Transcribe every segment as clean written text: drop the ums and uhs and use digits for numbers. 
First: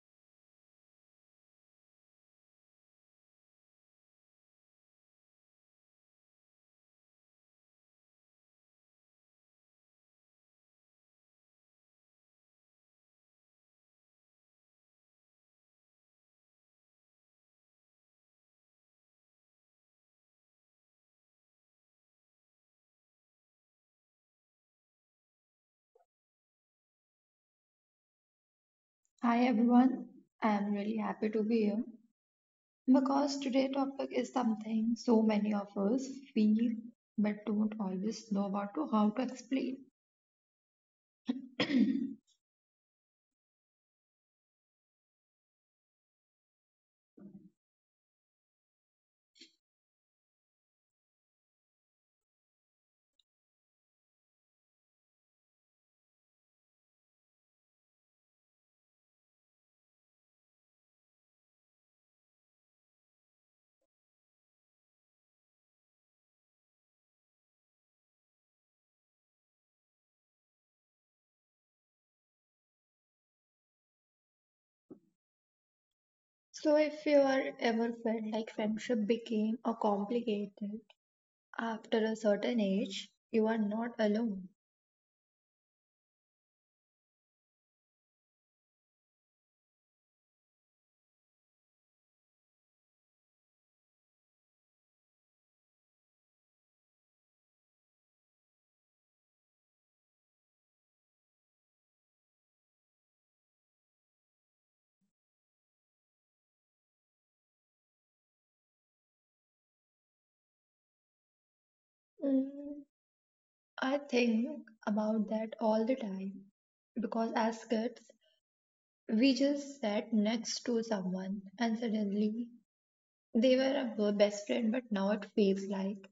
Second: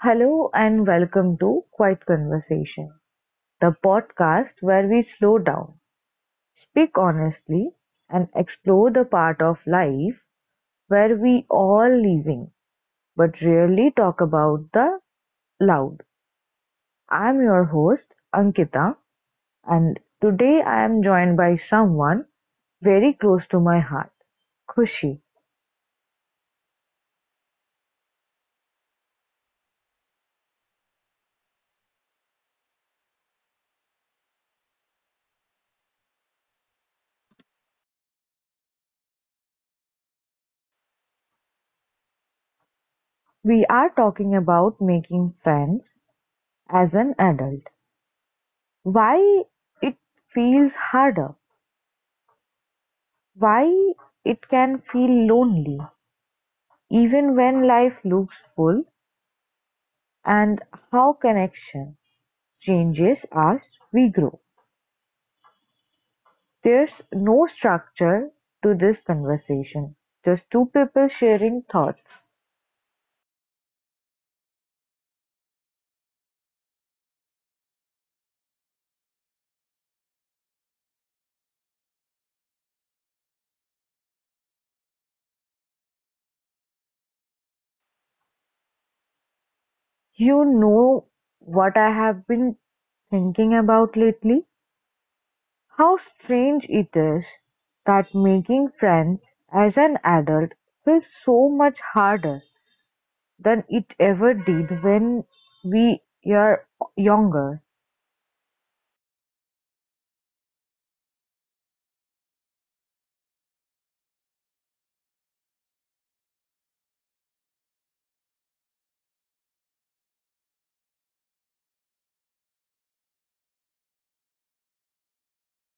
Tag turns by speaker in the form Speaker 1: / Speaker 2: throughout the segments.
Speaker 1: Hello and welcome to Quiet Conversation, the podcast where we slow down, speak honestly, and explore the part of life where we all living but rarely talk about the loud. I'm your host Ankita and today I am joined by someone very close to my heart, Khushi.
Speaker 2: Hi everyone, I am really happy to be here because today' topic is something so many of us feel but don't always know about to how to explain.
Speaker 1: We are talking about making friends as an adult. Why it feels harder, why it can feel lonely even when life looks full, and how connection changes as we grow. There's no structure to this conversation, just two people sharing thoughts.
Speaker 2: So, if you are ever felt like friendship became a complicated after a certain age, you are not alone.
Speaker 1: You know what I have been thinking about lately? How strange it is that making friends as an adult feels so much harder than it ever did when we are younger.
Speaker 2: Mm, I think about that all the time because as kids, we just sat next to someone and suddenly they were a best friend, but now it feels like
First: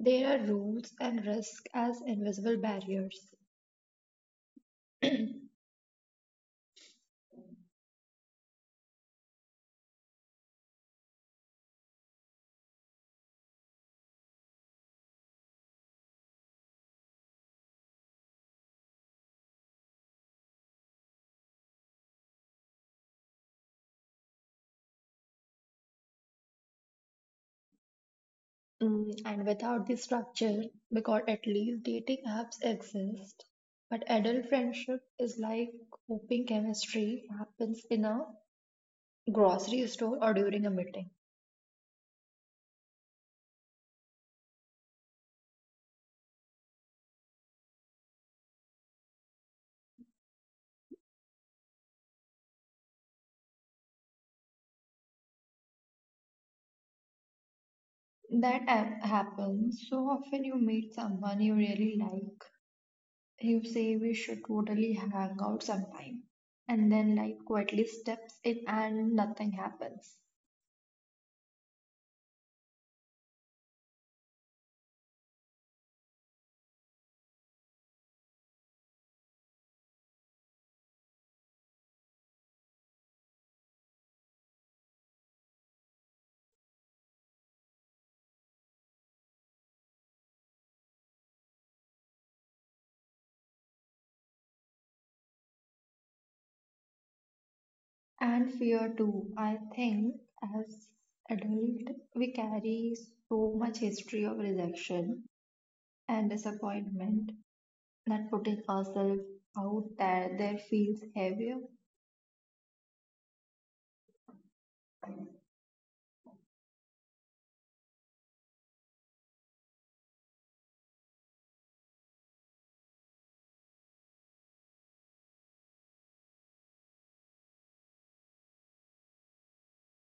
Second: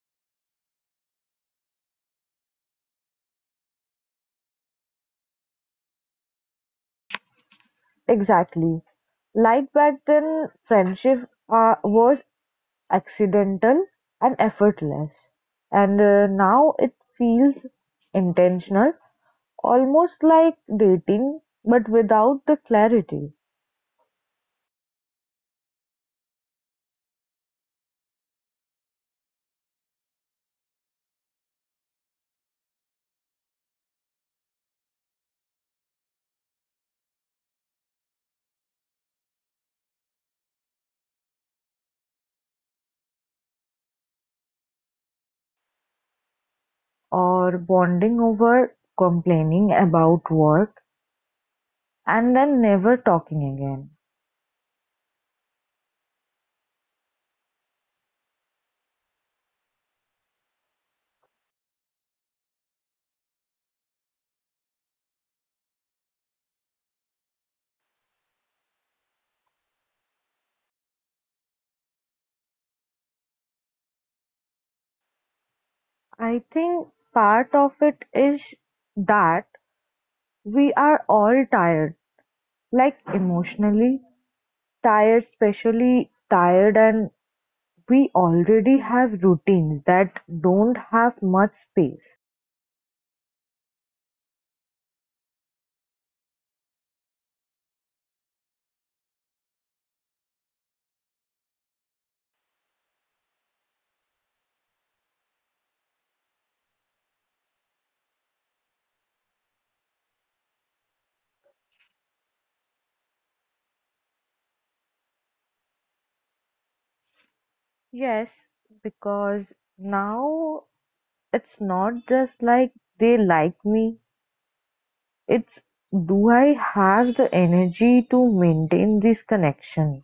Speaker 2: there are rules and risks as invisible barriers.
Speaker 1: Exactly. Like back then, friendship was accidental and effortless. And now it feels intentional, almost like dating, but without the clarity,
Speaker 2: Mm, and without the structure, because at least dating apps exist, but adult friendship is like hoping chemistry happens in a grocery store or during a meeting.
Speaker 1: or bonding over complaining about work and then never talking again.
Speaker 2: Happens so often. You meet someone you really like, you say we should totally hang out sometime, and then like quietly steps in and nothing happens.
Speaker 1: I think part of it is that we are all tired, like emotionally tired, especially tired, and we already have routines that don't have much space.
Speaker 2: And fear too. I think as adult we carry so much history of rejection and disappointment that putting ourselves out there feels heavier.
Speaker 1: Yes, because now it's not just like they like me, it's do I have the energy to maintain this connection?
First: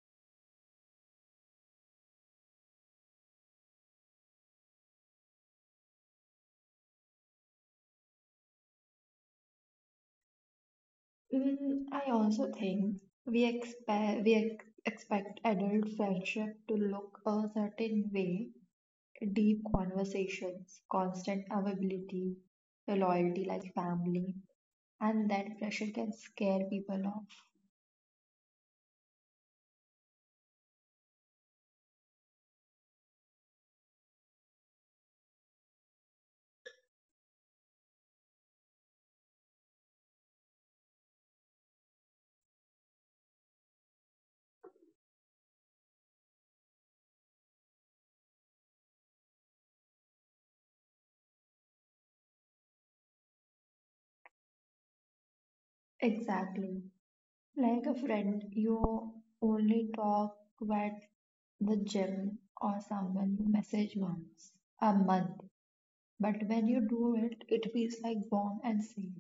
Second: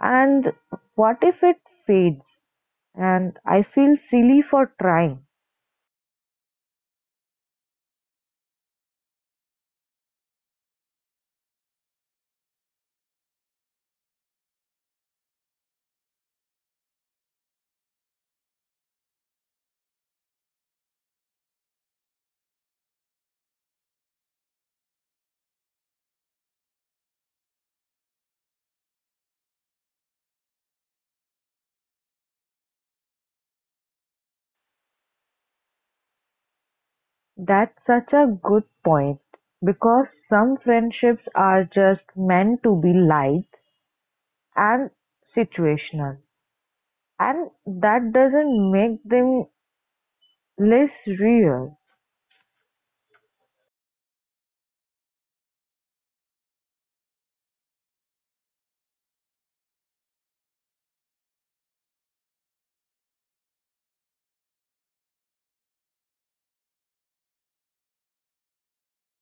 Speaker 1: And what if it fades and I feel silly for trying?
Speaker 2: Mm, I also think we expect adult friendship to look a certain way. Deep conversations, constant availability, a loyalty like family, and that pressure can scare people off.
Speaker 1: That's such a good point, because some friendships are just meant to be light and situational, and that doesn't make them less real.
Speaker 2: Exactly. Like a friend, you only talk at the gym or someone you message once a month. But when you do it, it feels like warm and safe.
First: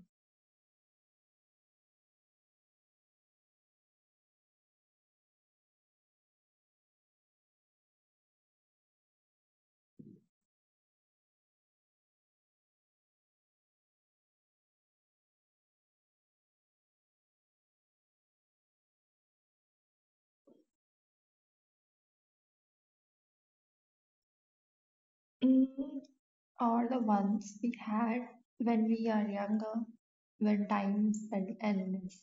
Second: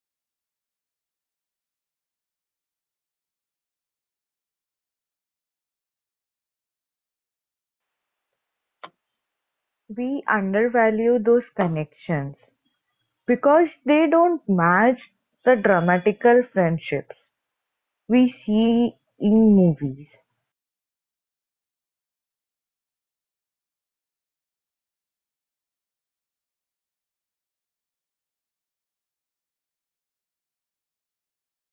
Speaker 1: We undervalue those connections because they don't match the dramatical friendships we see in movies.
Speaker 2: Or the ones we had when we are younger, when time felt endless.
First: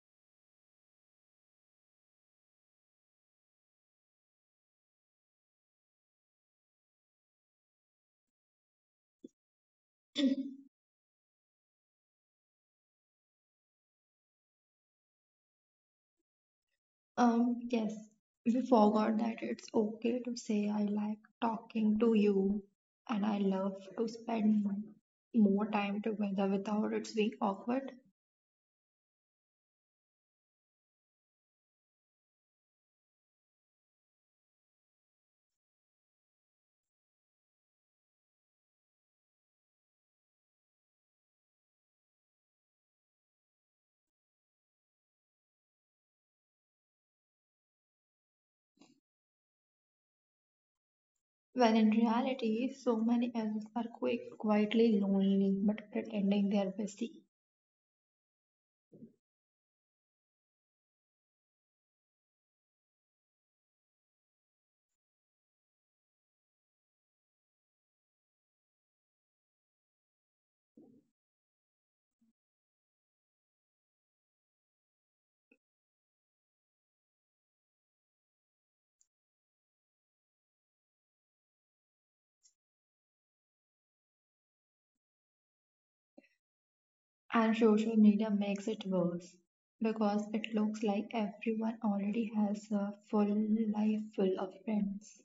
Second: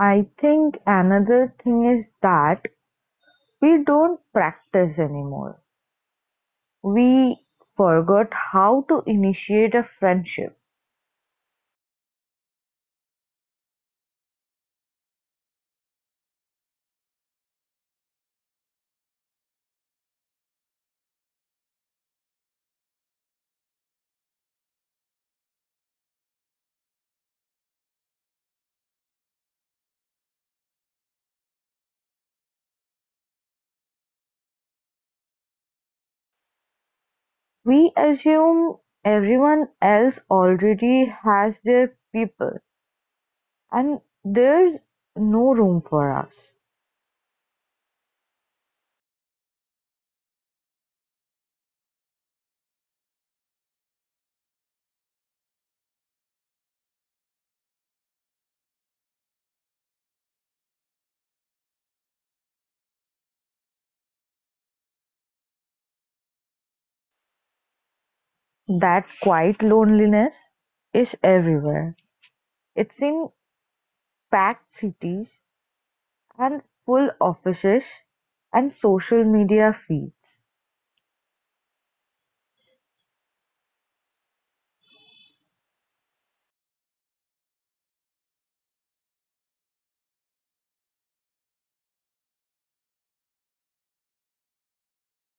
Speaker 1: I think another thing is that we don't practice anymore. We forgot how to initiate a friendship.
Speaker 2: Yes, we forgot that it's okay to say I like talking to you and I love to spend more time together without it being awkward.
Speaker 1: We assume everyone else already has their people, and there's no room for us.
Speaker 2: When in reality, so many of us are quietly lonely but pretending they're busy.
Speaker 1: That quiet loneliness is everywhere. It's in packed cities and full offices and social media feeds.
Speaker 2: And social media makes it worse because it looks like everyone already has a full life full of friends.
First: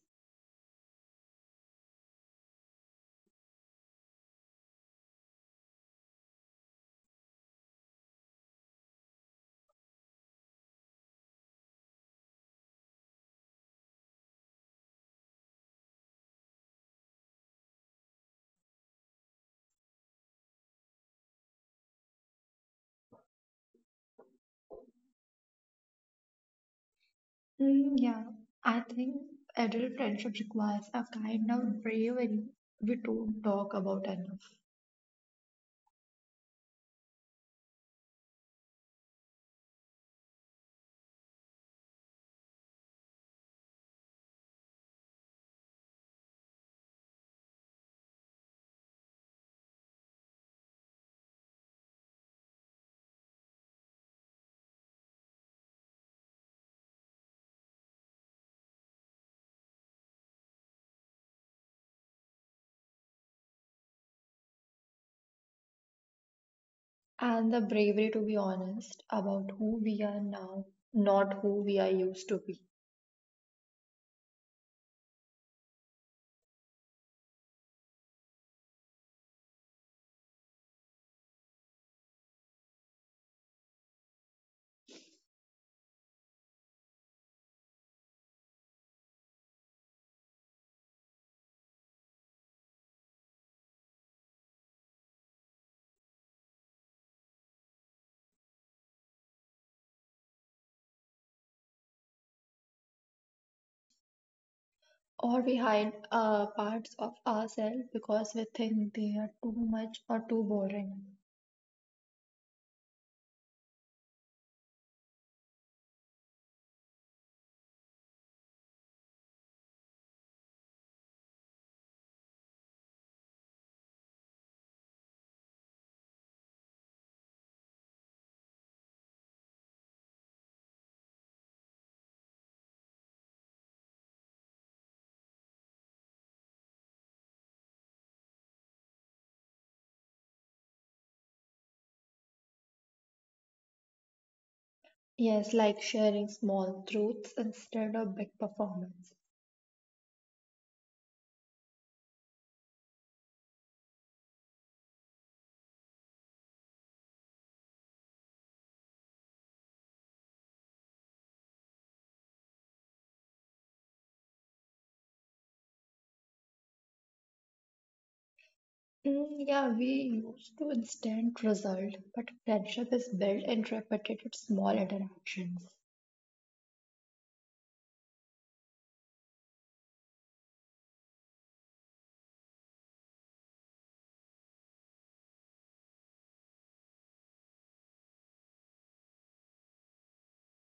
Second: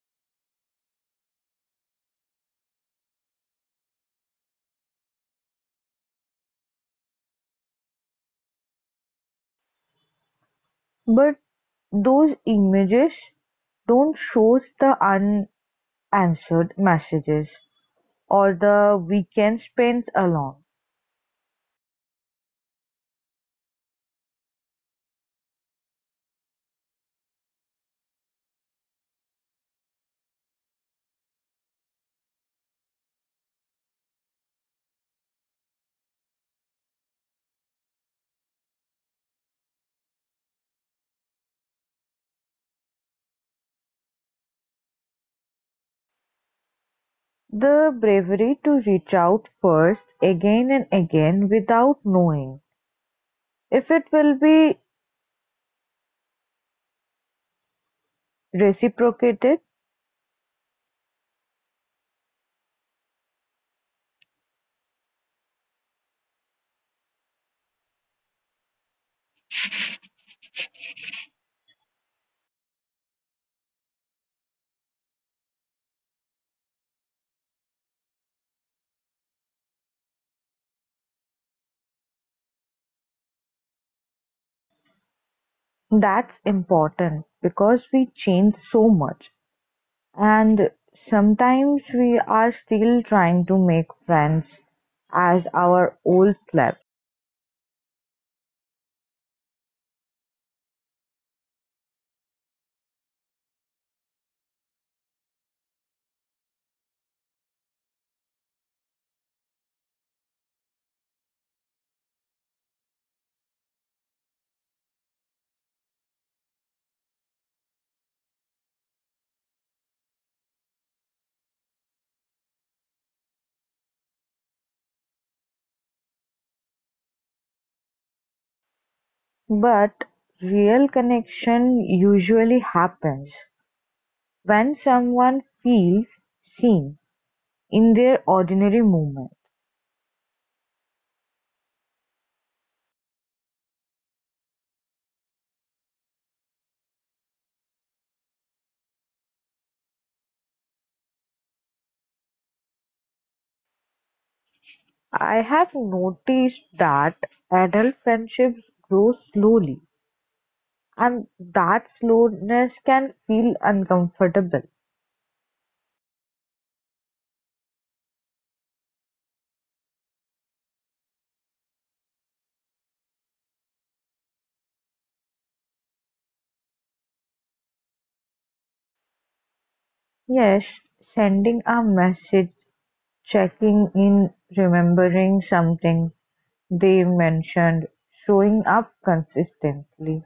Speaker 1: But those images don't show the unanswered messages or the weekend spent alone.
Speaker 2: Mm, yeah, I think adult friendship requires a kind of bravery we don't talk about enough.
Speaker 1: The bravery to reach out first again and again without knowing if it will be reciprocated.
Speaker 2: And the bravery to be honest about who we are now, not who we are used to be.
Speaker 1: That's important because we change so much, and sometimes we are still trying to make friends as our old selves.
Speaker 2: Or we hide parts of ourselves because we think they are too much or too boring.
Speaker 1: But real connection usually happens when someone feels seen in their ordinary movement.
Speaker 2: Yes, like sharing small truths instead of big performance.
Speaker 1: I have noticed that adult friendships grow slowly, and that slowness can feel uncomfortable.
Speaker 2: Mm, yeah, we used to instant result, but friendship is built in repetitive small interactions.
Speaker 1: Yes, sending a message, checking in, remembering something they mentioned, showing up consistently.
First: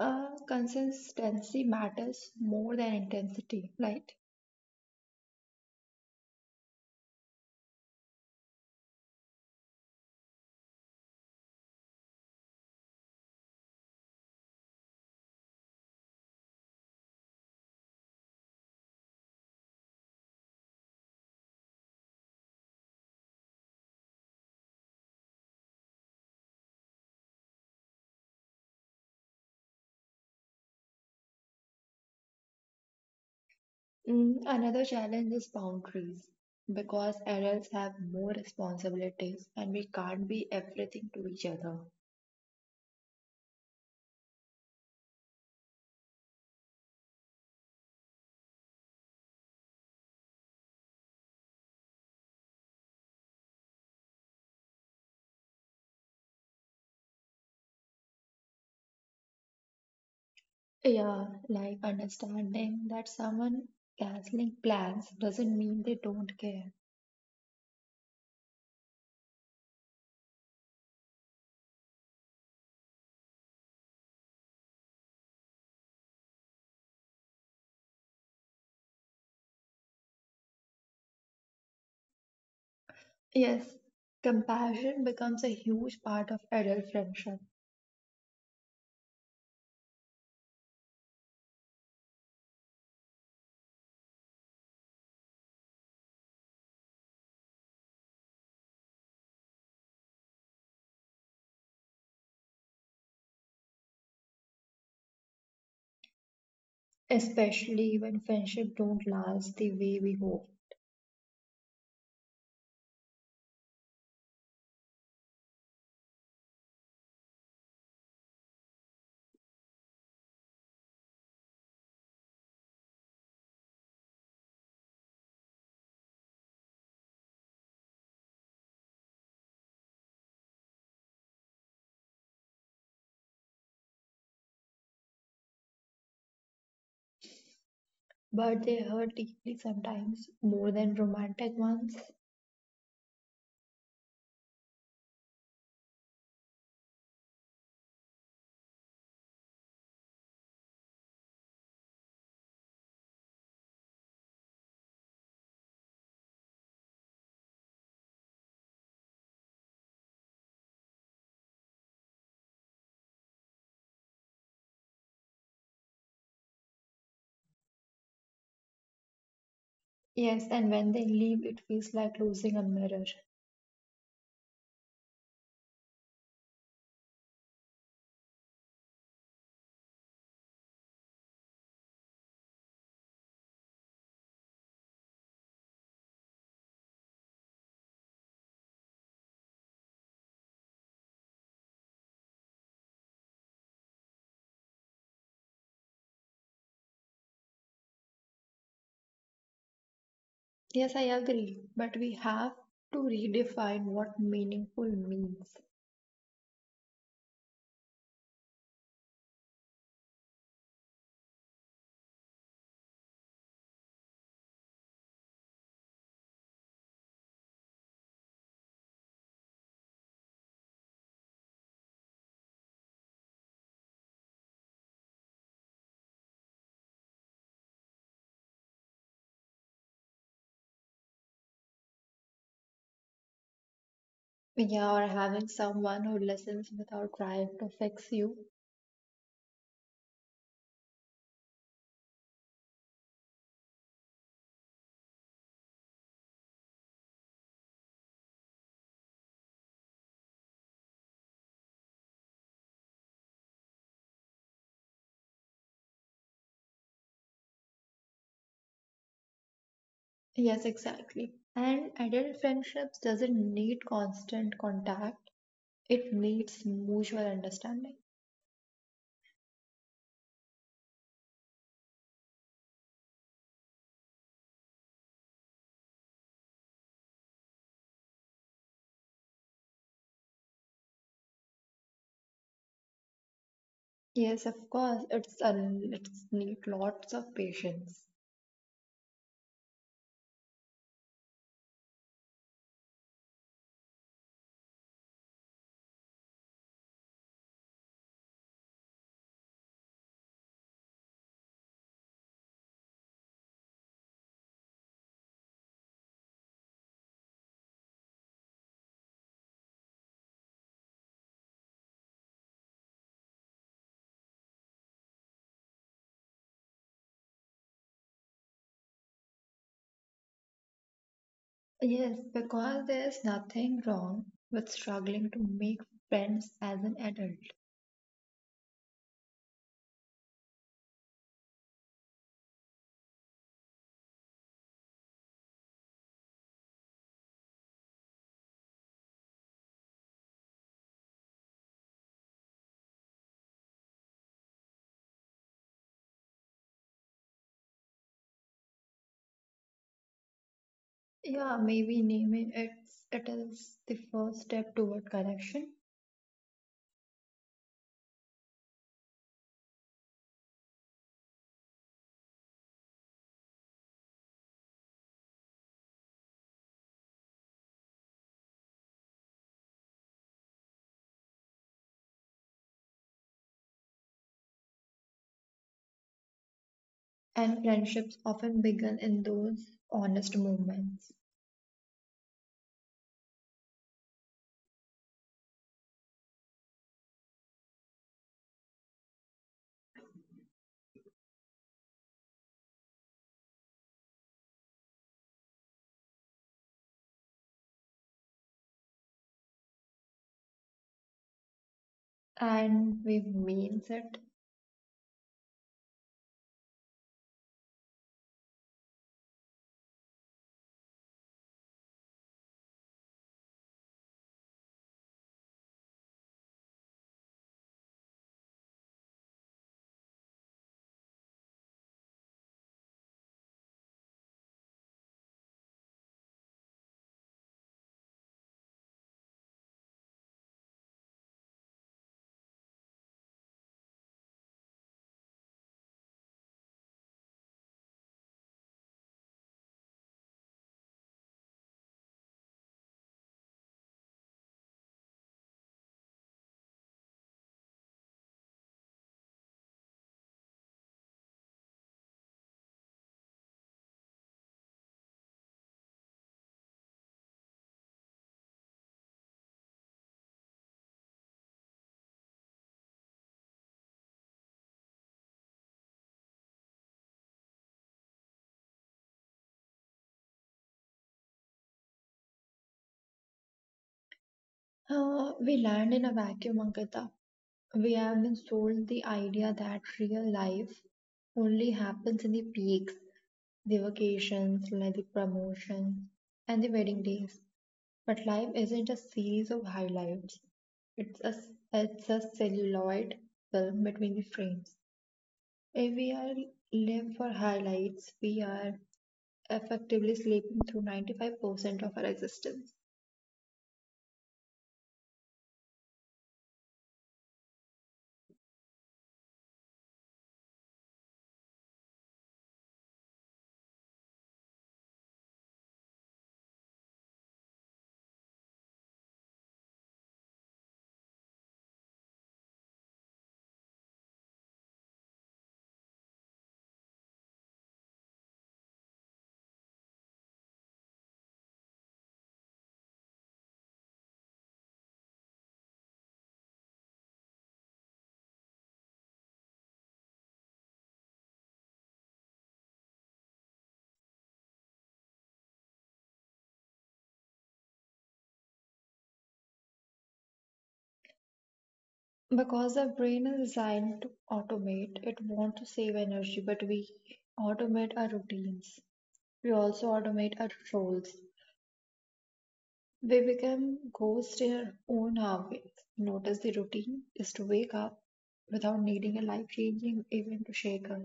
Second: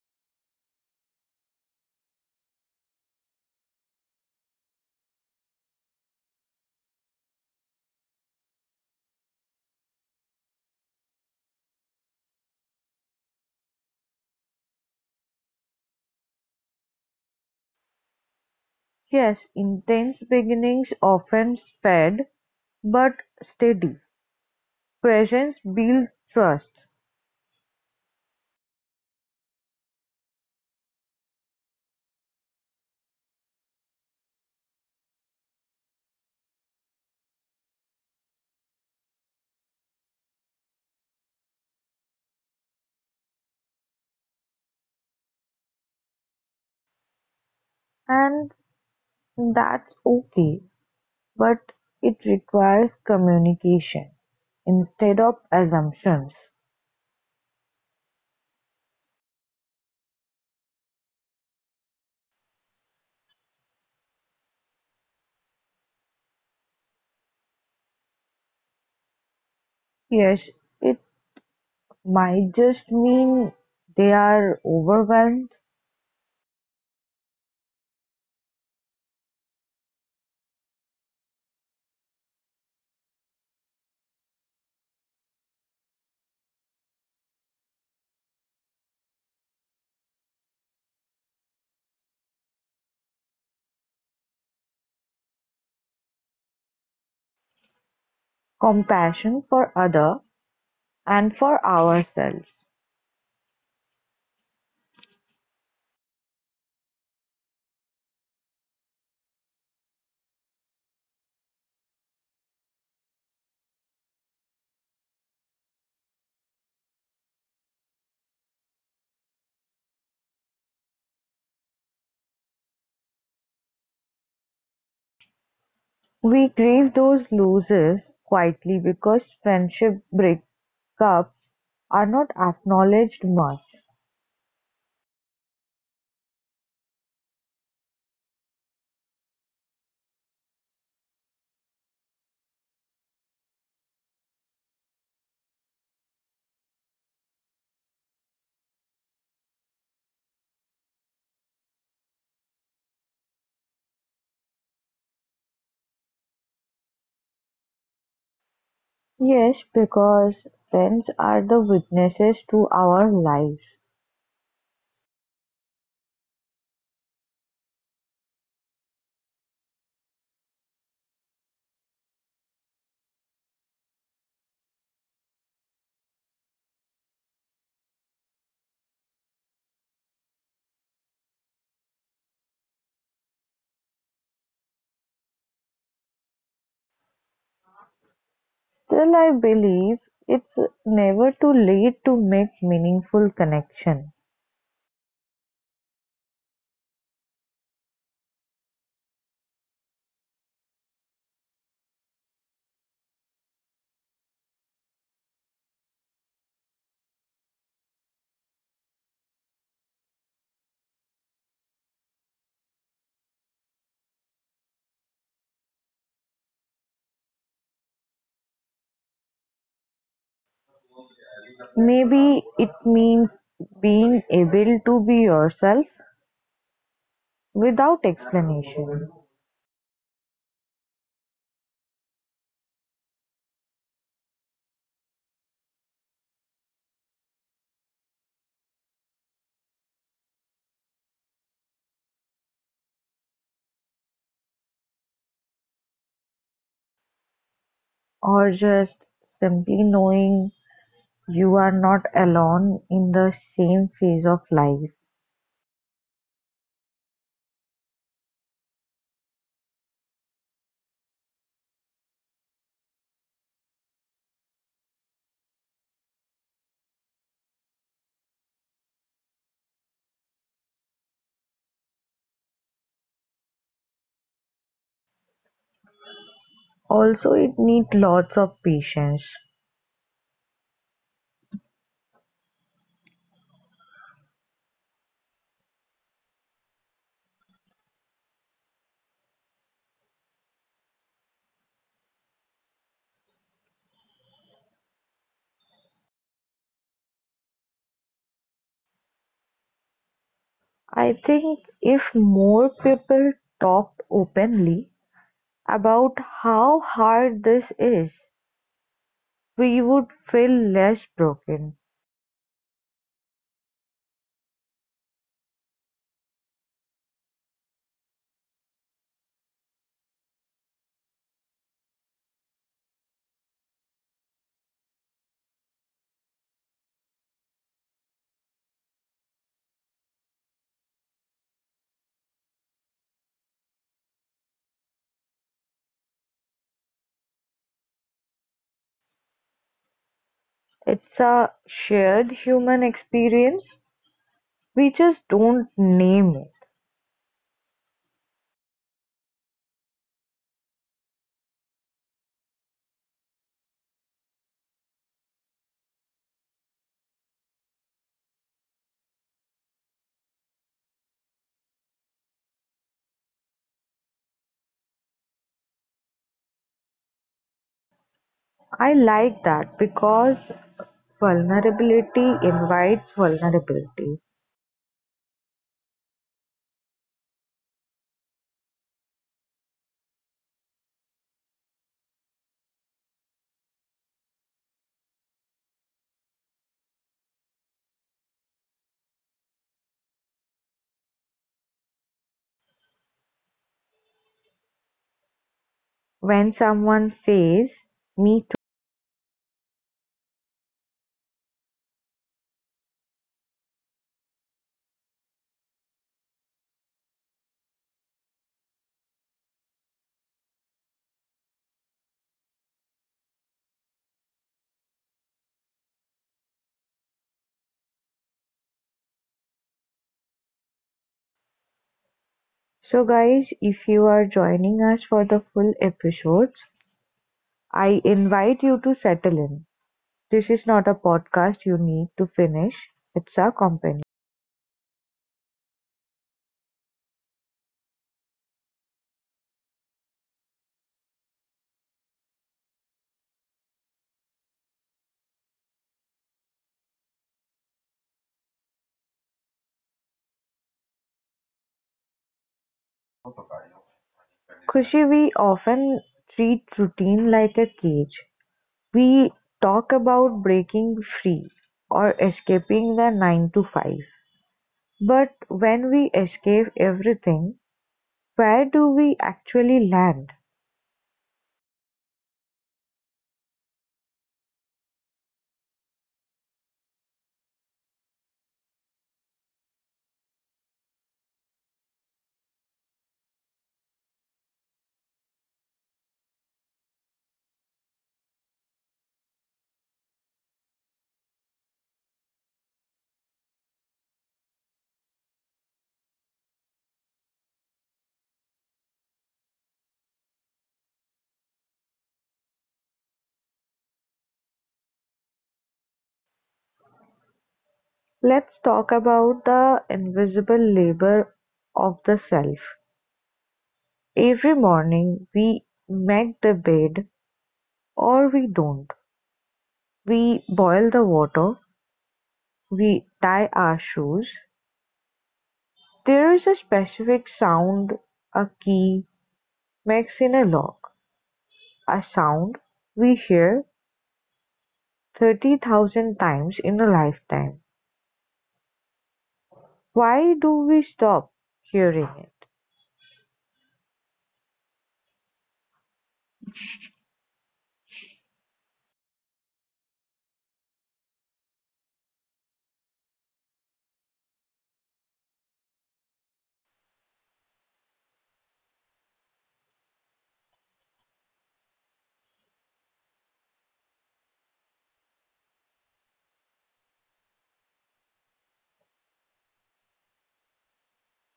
Speaker 2: Consistency matters more than intensity, right?
Speaker 1: Yes, intense beginnings often fade but steady. Presence builds trust,
Speaker 2: Mm, another challenge is boundaries because adults have more responsibilities and we can't be everything to each other.
Speaker 1: and that's okay. But it requires communication, instead of assumptions.
Speaker 2: Yeah, like understanding that someone canceling plans doesn't mean they don't care.
Speaker 1: Yes, it might just mean they are overwhelmed.
Speaker 2: Yes, compassion becomes a huge part of adult friendship,
Speaker 1: Compassion for other and for ourselves.
Speaker 2: especially when friendship don't last the way we hope.
Speaker 1: We grieve those losses quietly because friendship breakups are not acknowledged much.
Speaker 2: But they hurt deeply sometimes, more than romantic ones.
Speaker 1: Yes, because friends are the witnesses to our lives.
Speaker 2: Yes, and when they leave, it feels like losing a mirror.
Speaker 1: Still I believe it's never too late to make meaningful connection.
Speaker 2: Yes, I agree, but we have to redefine what meaningful means.
Speaker 1: Maybe it means being able to be yourself without explanation,
Speaker 2: Yeah, or having someone who listens without trying to fix you.
Speaker 1: or just simply knowing you are not alone in the same phase of life.
Speaker 2: Yes, exactly. And adult friendships doesn't need constant contact. It needs mutual understanding.
Speaker 1: Also it needs lots of patience.
Speaker 2: Yes, of course. It's need lots of patience.
Speaker 1: I think if more people talked openly about how hard this is, we would feel less broken.
Speaker 2: Yes, because there is nothing wrong with struggling to make friends as an adult.
Speaker 1: It's a shared human experience. We just don't name it.
Speaker 2: Yeah, maybe naming it is the first step toward connection,
Speaker 1: I like that because vulnerability invites vulnerability.
Speaker 2: and friendships often begin in those honest moments.
Speaker 1: When someone says, "Me too."
Speaker 2: And we means it.
Speaker 1: So, guys, if you are joining us for the full episodes, I invite you to settle in. This is not a podcast you need to finish, it's a company. Khushi, we often treat routine like a cage. We talk about breaking free or escaping the 9 to 5. But when we escape everything, where do we actually land?
Speaker 2: We land in a vacuum, Ankita. We have been sold the idea that real life only happens in the peaks, the vacations, like the promotions, and the wedding days. But life isn't a series of highlights. It's a, it's a celluloid film between the frames. If we are live for highlights, we are effectively sleeping through 95% of our existence.
Speaker 1: Let's talk about the invisible labor of the self. Every morning we make the bed or we don't. We boil the water, we tie our shoes. There is a specific sound a key makes in a lock. A sound we hear 30,000 times in a lifetime. Why do we stop hearing it?
Speaker 2: Because the brain is designed to automate, it wants to save energy, but we automate our routines. We also automate our roles. We become ghosts in our own hours. Notice the routine is to wake up without needing a life changing event to shake us.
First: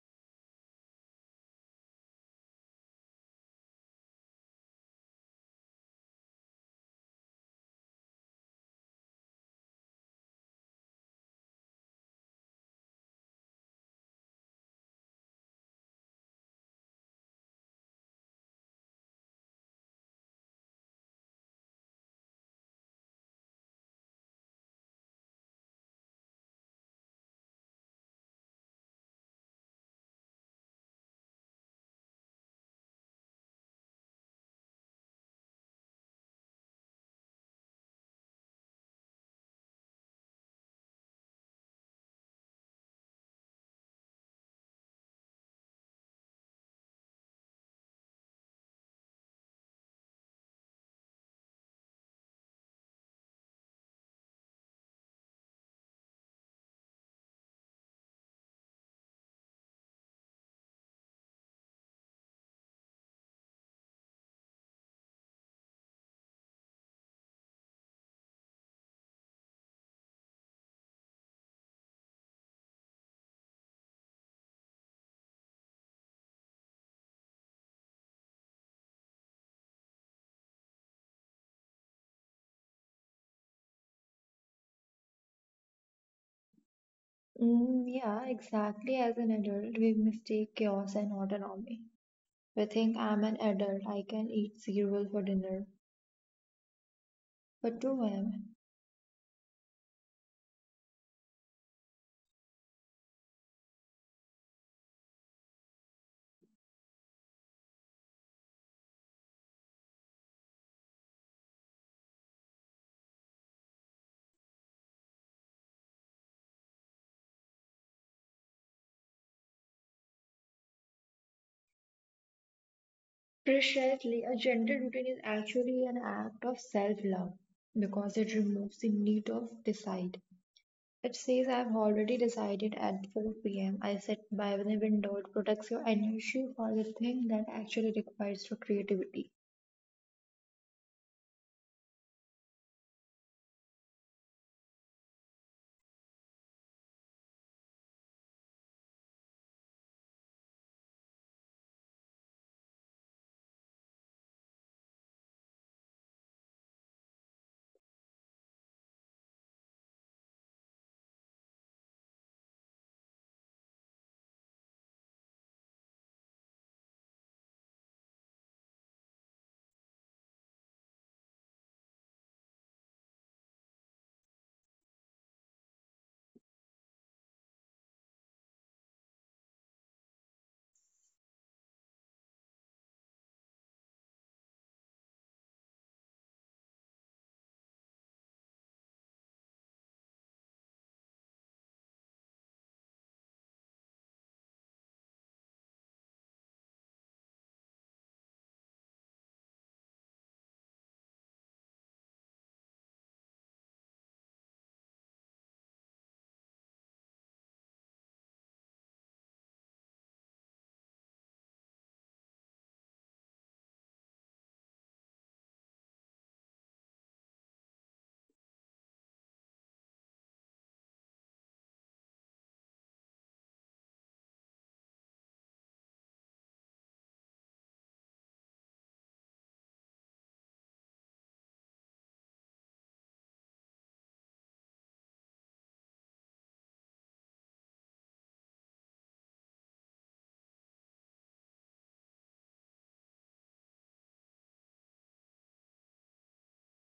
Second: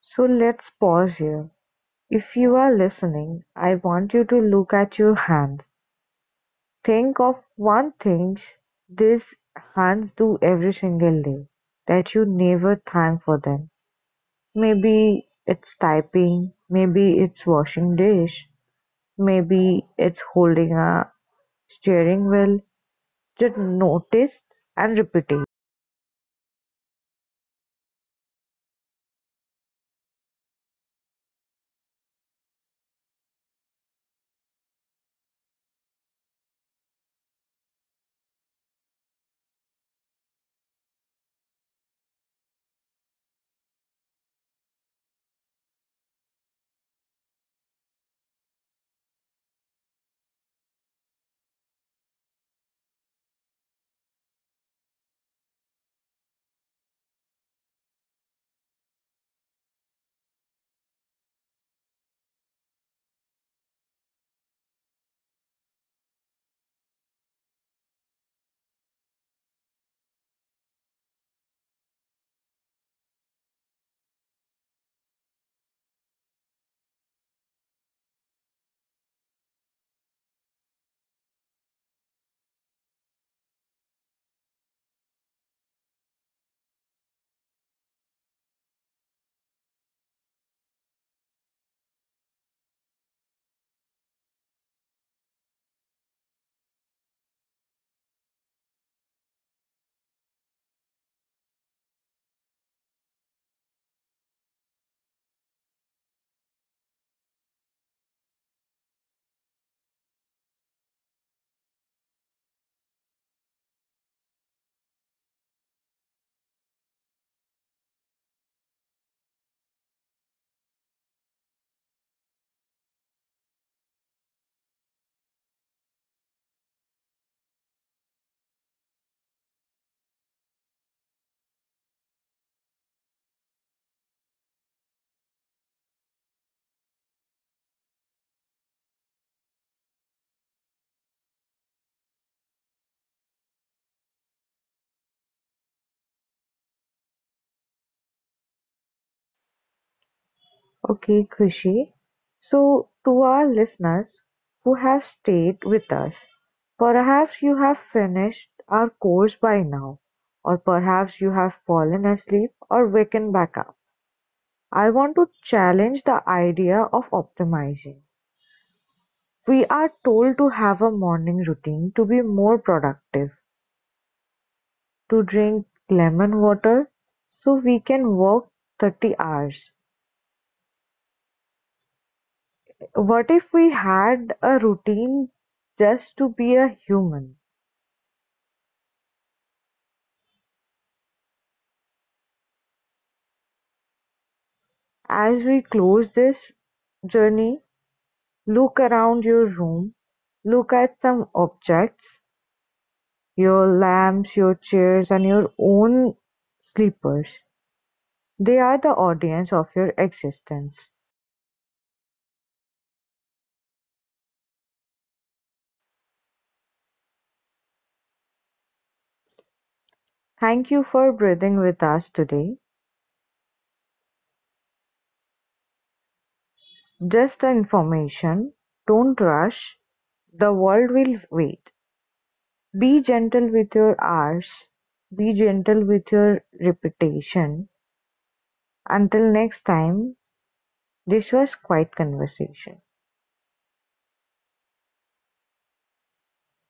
Speaker 1: So let's pause here. If you are listening, I want you to look at your hands. Think of one thing these hands do every single day that you never thank for them. Maybe it's typing, maybe it's washing dish, maybe it's holding a steering wheel, just notice and repeated.
Speaker 2: Mm, yeah, exactly. As an adult, we mistake chaos and autonomy. We think I'm an adult, I can eat cereal for dinner. But 2 a.m. Precisely, a gentle routine is actually an act of self love because it removes the need of decide. It says, I've already decided at 4 pm. I sit by the window. It protects your energy for the thing that actually requires your creativity.
Speaker 1: Okay, Krishi. So, to our listeners who have stayed with us, perhaps you have finished our course by now, or perhaps you have fallen asleep or waken back up. I want to challenge the idea of optimizing. We are told to have a morning routine to be more productive, to drink lemon water so we can work 30 hours. What if we had a routine just to be a human? As we close this journey, look around your room, look at some objects, your lamps, your chairs, and your own sleepers. They are the audience of your existence. Thank you for breathing with us today. Just the information. Don't rush. The world will wait. Be gentle with your hours, be gentle with your reputation. Until next time, this was Quiet Conversation.